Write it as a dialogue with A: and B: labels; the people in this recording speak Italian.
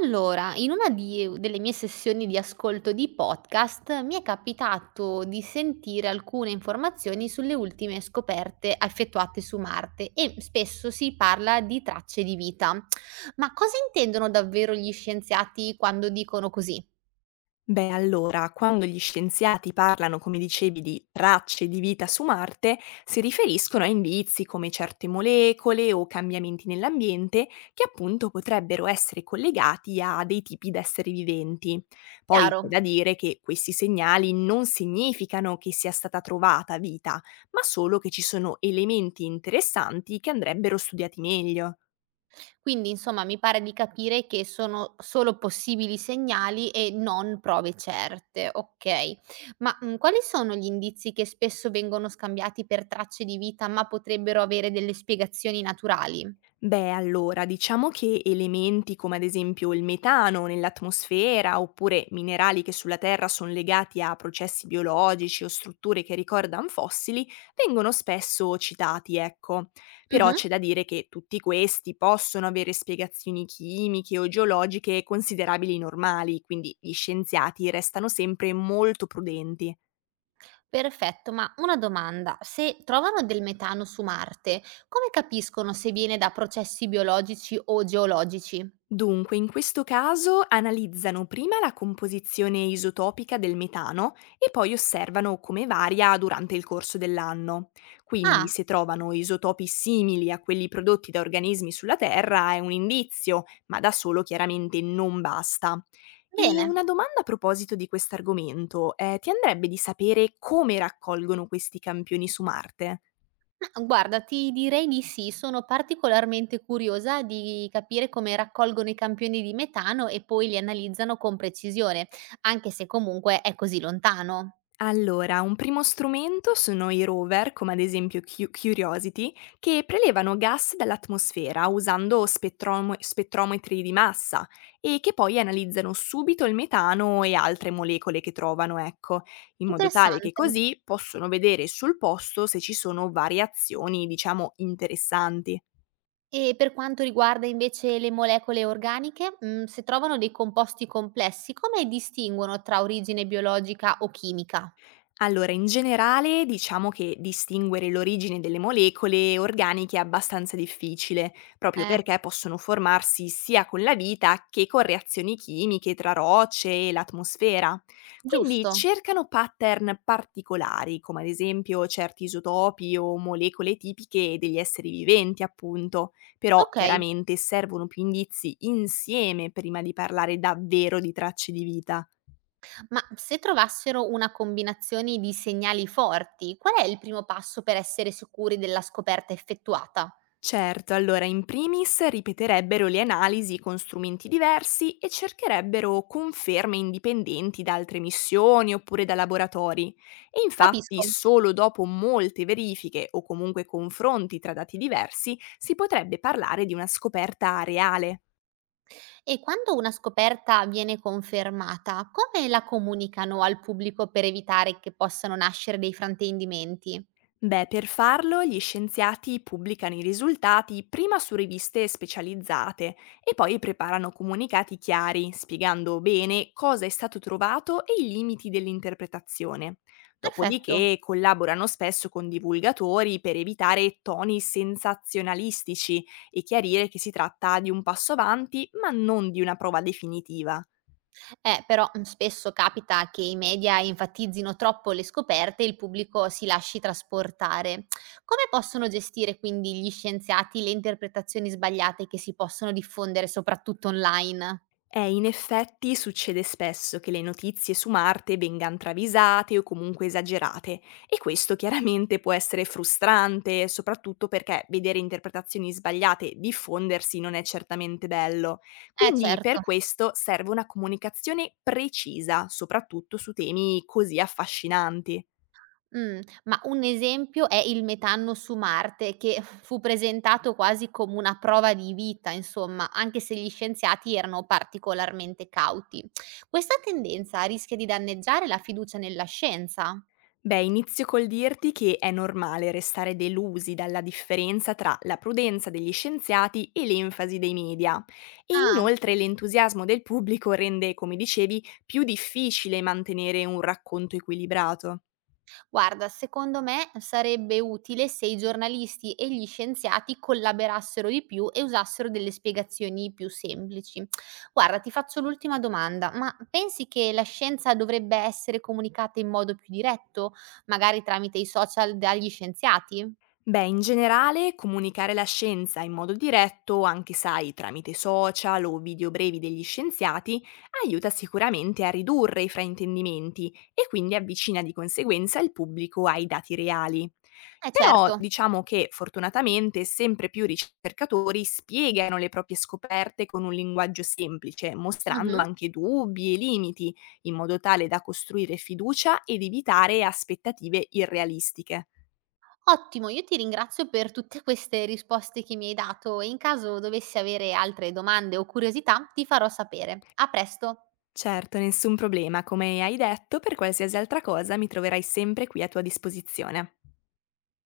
A: Allora, in una di delle mie sessioni di ascolto di podcast mi è capitato di sentire alcune informazioni sulle ultime scoperte effettuate su Marte e spesso si parla di tracce di vita. Ma cosa intendono davvero gli scienziati quando dicono così?
B: Beh, allora, quando gli scienziati parlano, come dicevi, di tracce di vita su Marte, si riferiscono a indizi come certe molecole o cambiamenti nell'ambiente che appunto potrebbero essere collegati a dei tipi d'esseri viventi. Poi
A: Chiaro?
B: c'è da dire che questi segnali non significano che sia stata trovata vita, ma solo che ci sono elementi interessanti che andrebbero studiati meglio.
A: Quindi insomma mi pare di capire che sono solo possibili segnali e non prove certe, okay. Quali sono gli indizi che spesso vengono scambiati per tracce di vita, ma potrebbero avere delle spiegazioni naturali?
B: Beh, allora, diciamo che elementi come ad esempio il metano nell'atmosfera oppure minerali che sulla Terra sono legati a processi biologici o strutture che ricordano fossili vengono spesso citati, ecco. Però
A: Mh-mh.
B: c'è da dire che tutti questi possono avere spiegazioni chimiche o geologiche considerabili normali, quindi gli scienziati restano sempre molto prudenti.
A: Perfetto, ma una domanda: se trovano del metano su Marte, come capiscono se viene da processi biologici o geologici?
B: Dunque, in questo caso analizzano prima la composizione isotopica del metano e poi osservano come varia durante il corso dell'anno. Quindi,
A: Ah,
B: se trovano isotopi simili a quelli prodotti da organismi sulla Terra è un indizio, ma da solo chiaramente non basta. E
A: bene.
B: una domanda a proposito di quest'argomento, ti andrebbe di sapere come raccolgono questi campioni su Marte?
A: Guarda, ti direi di sì, sono particolarmente curiosa di capire come raccolgono i campioni di metano e poi li analizzano con precisione, anche se comunque è così lontano.
B: Allora, un primo strumento sono i rover, come ad esempio Curiosity, che prelevano gas dall'atmosfera usando spettrometri di massa e che poi analizzano subito il metano e altre molecole che trovano, ecco, in modo tale che
A: Interessante.
B: così possono vedere sul posto se ci sono variazioni, diciamo, interessanti.
A: E per quanto riguarda invece le molecole organiche, se trovano dei composti complessi, come distinguono tra origine biologica o chimica?
B: Allora, in generale diciamo che distinguere l'origine delle molecole organiche è abbastanza difficile, proprio
A: Eh,
B: perché possono formarsi sia con la vita che con reazioni chimiche tra rocce e l'atmosfera. Quindi
A: giusto.
B: cercano pattern particolari, come ad esempio certi isotopi o molecole tipiche degli esseri viventi, appunto, però
A: Ok.
B: chiaramente servono più indizi insieme prima di parlare davvero di tracce di vita.
A: Ma se trovassero una combinazione di segnali forti, qual è il primo passo per essere sicuri della scoperta effettuata?
B: Certo, allora in primis ripeterebbero le analisi con strumenti diversi e cercherebbero conferme indipendenti da altre missioni oppure da laboratori. E infatti
A: Capisco.
B: solo dopo molte verifiche o comunque confronti tra dati diversi si potrebbe parlare di una scoperta reale.
A: E quando una scoperta viene confermata, come la comunicano al pubblico per evitare che possano nascere dei fraintendimenti?
B: Beh, per farlo gli scienziati pubblicano i risultati prima su riviste specializzate e poi preparano comunicati chiari, spiegando bene cosa è stato trovato e i limiti dell'interpretazione.
A: Perfetto.
B: Dopodiché collaborano spesso con divulgatori per evitare toni sensazionalistici e chiarire che si tratta di un passo avanti, ma non di una prova definitiva.
A: Però, spesso capita che i media enfatizzino troppo le scoperte e il pubblico si lasci trasportare. Come possono gestire quindi gli scienziati le interpretazioni sbagliate che si possono diffondere soprattutto online?
B: In effetti succede spesso che le notizie su Marte vengan travisate o comunque esagerate e questo chiaramente può essere frustrante, soprattutto perché vedere interpretazioni sbagliate diffondersi non è certamente bello.
A: Eh,
B: Quindi
A: certo.
B: per questo serve una comunicazione precisa, soprattutto su temi così affascinanti.
A: Mh, ma un esempio è il metano su Marte che fu presentato quasi come una prova di vita, insomma, anche se gli scienziati erano particolarmente cauti. Questa tendenza rischia di danneggiare la fiducia nella scienza?
B: Beh, inizio col dirti che è normale restare delusi dalla differenza tra la prudenza degli scienziati e l'enfasi dei media. E
A: Ah.
B: inoltre l'entusiasmo del pubblico rende, come dicevi, più difficile mantenere un racconto equilibrato.
A: Guarda, secondo me sarebbe utile se i giornalisti e gli scienziati collaborassero di più e usassero delle spiegazioni più semplici. Guarda, ti faccio l'ultima domanda, ma pensi che la scienza dovrebbe essere comunicata in modo più diretto, magari tramite i social dagli scienziati?
B: Beh, in generale, comunicare la scienza in modo diretto, anche sai, tramite social o video brevi degli scienziati, aiuta sicuramente a ridurre i fraintendimenti e quindi avvicina di conseguenza il pubblico ai dati reali.
A: Eh,
B: Però
A: certo.
B: diciamo che fortunatamente sempre più ricercatori spiegano le proprie scoperte con un linguaggio semplice, mostrando
A: Mhm.
B: anche dubbi e limiti, in modo tale da costruire fiducia ed evitare aspettative irrealistiche.
A: Ottimo, io ti ringrazio per tutte queste risposte che mi hai dato e in caso dovessi avere altre domande o curiosità ti farò sapere. A presto!
B: Certo, nessun problema, come hai detto, per qualsiasi altra cosa mi troverai sempre qui a tua disposizione.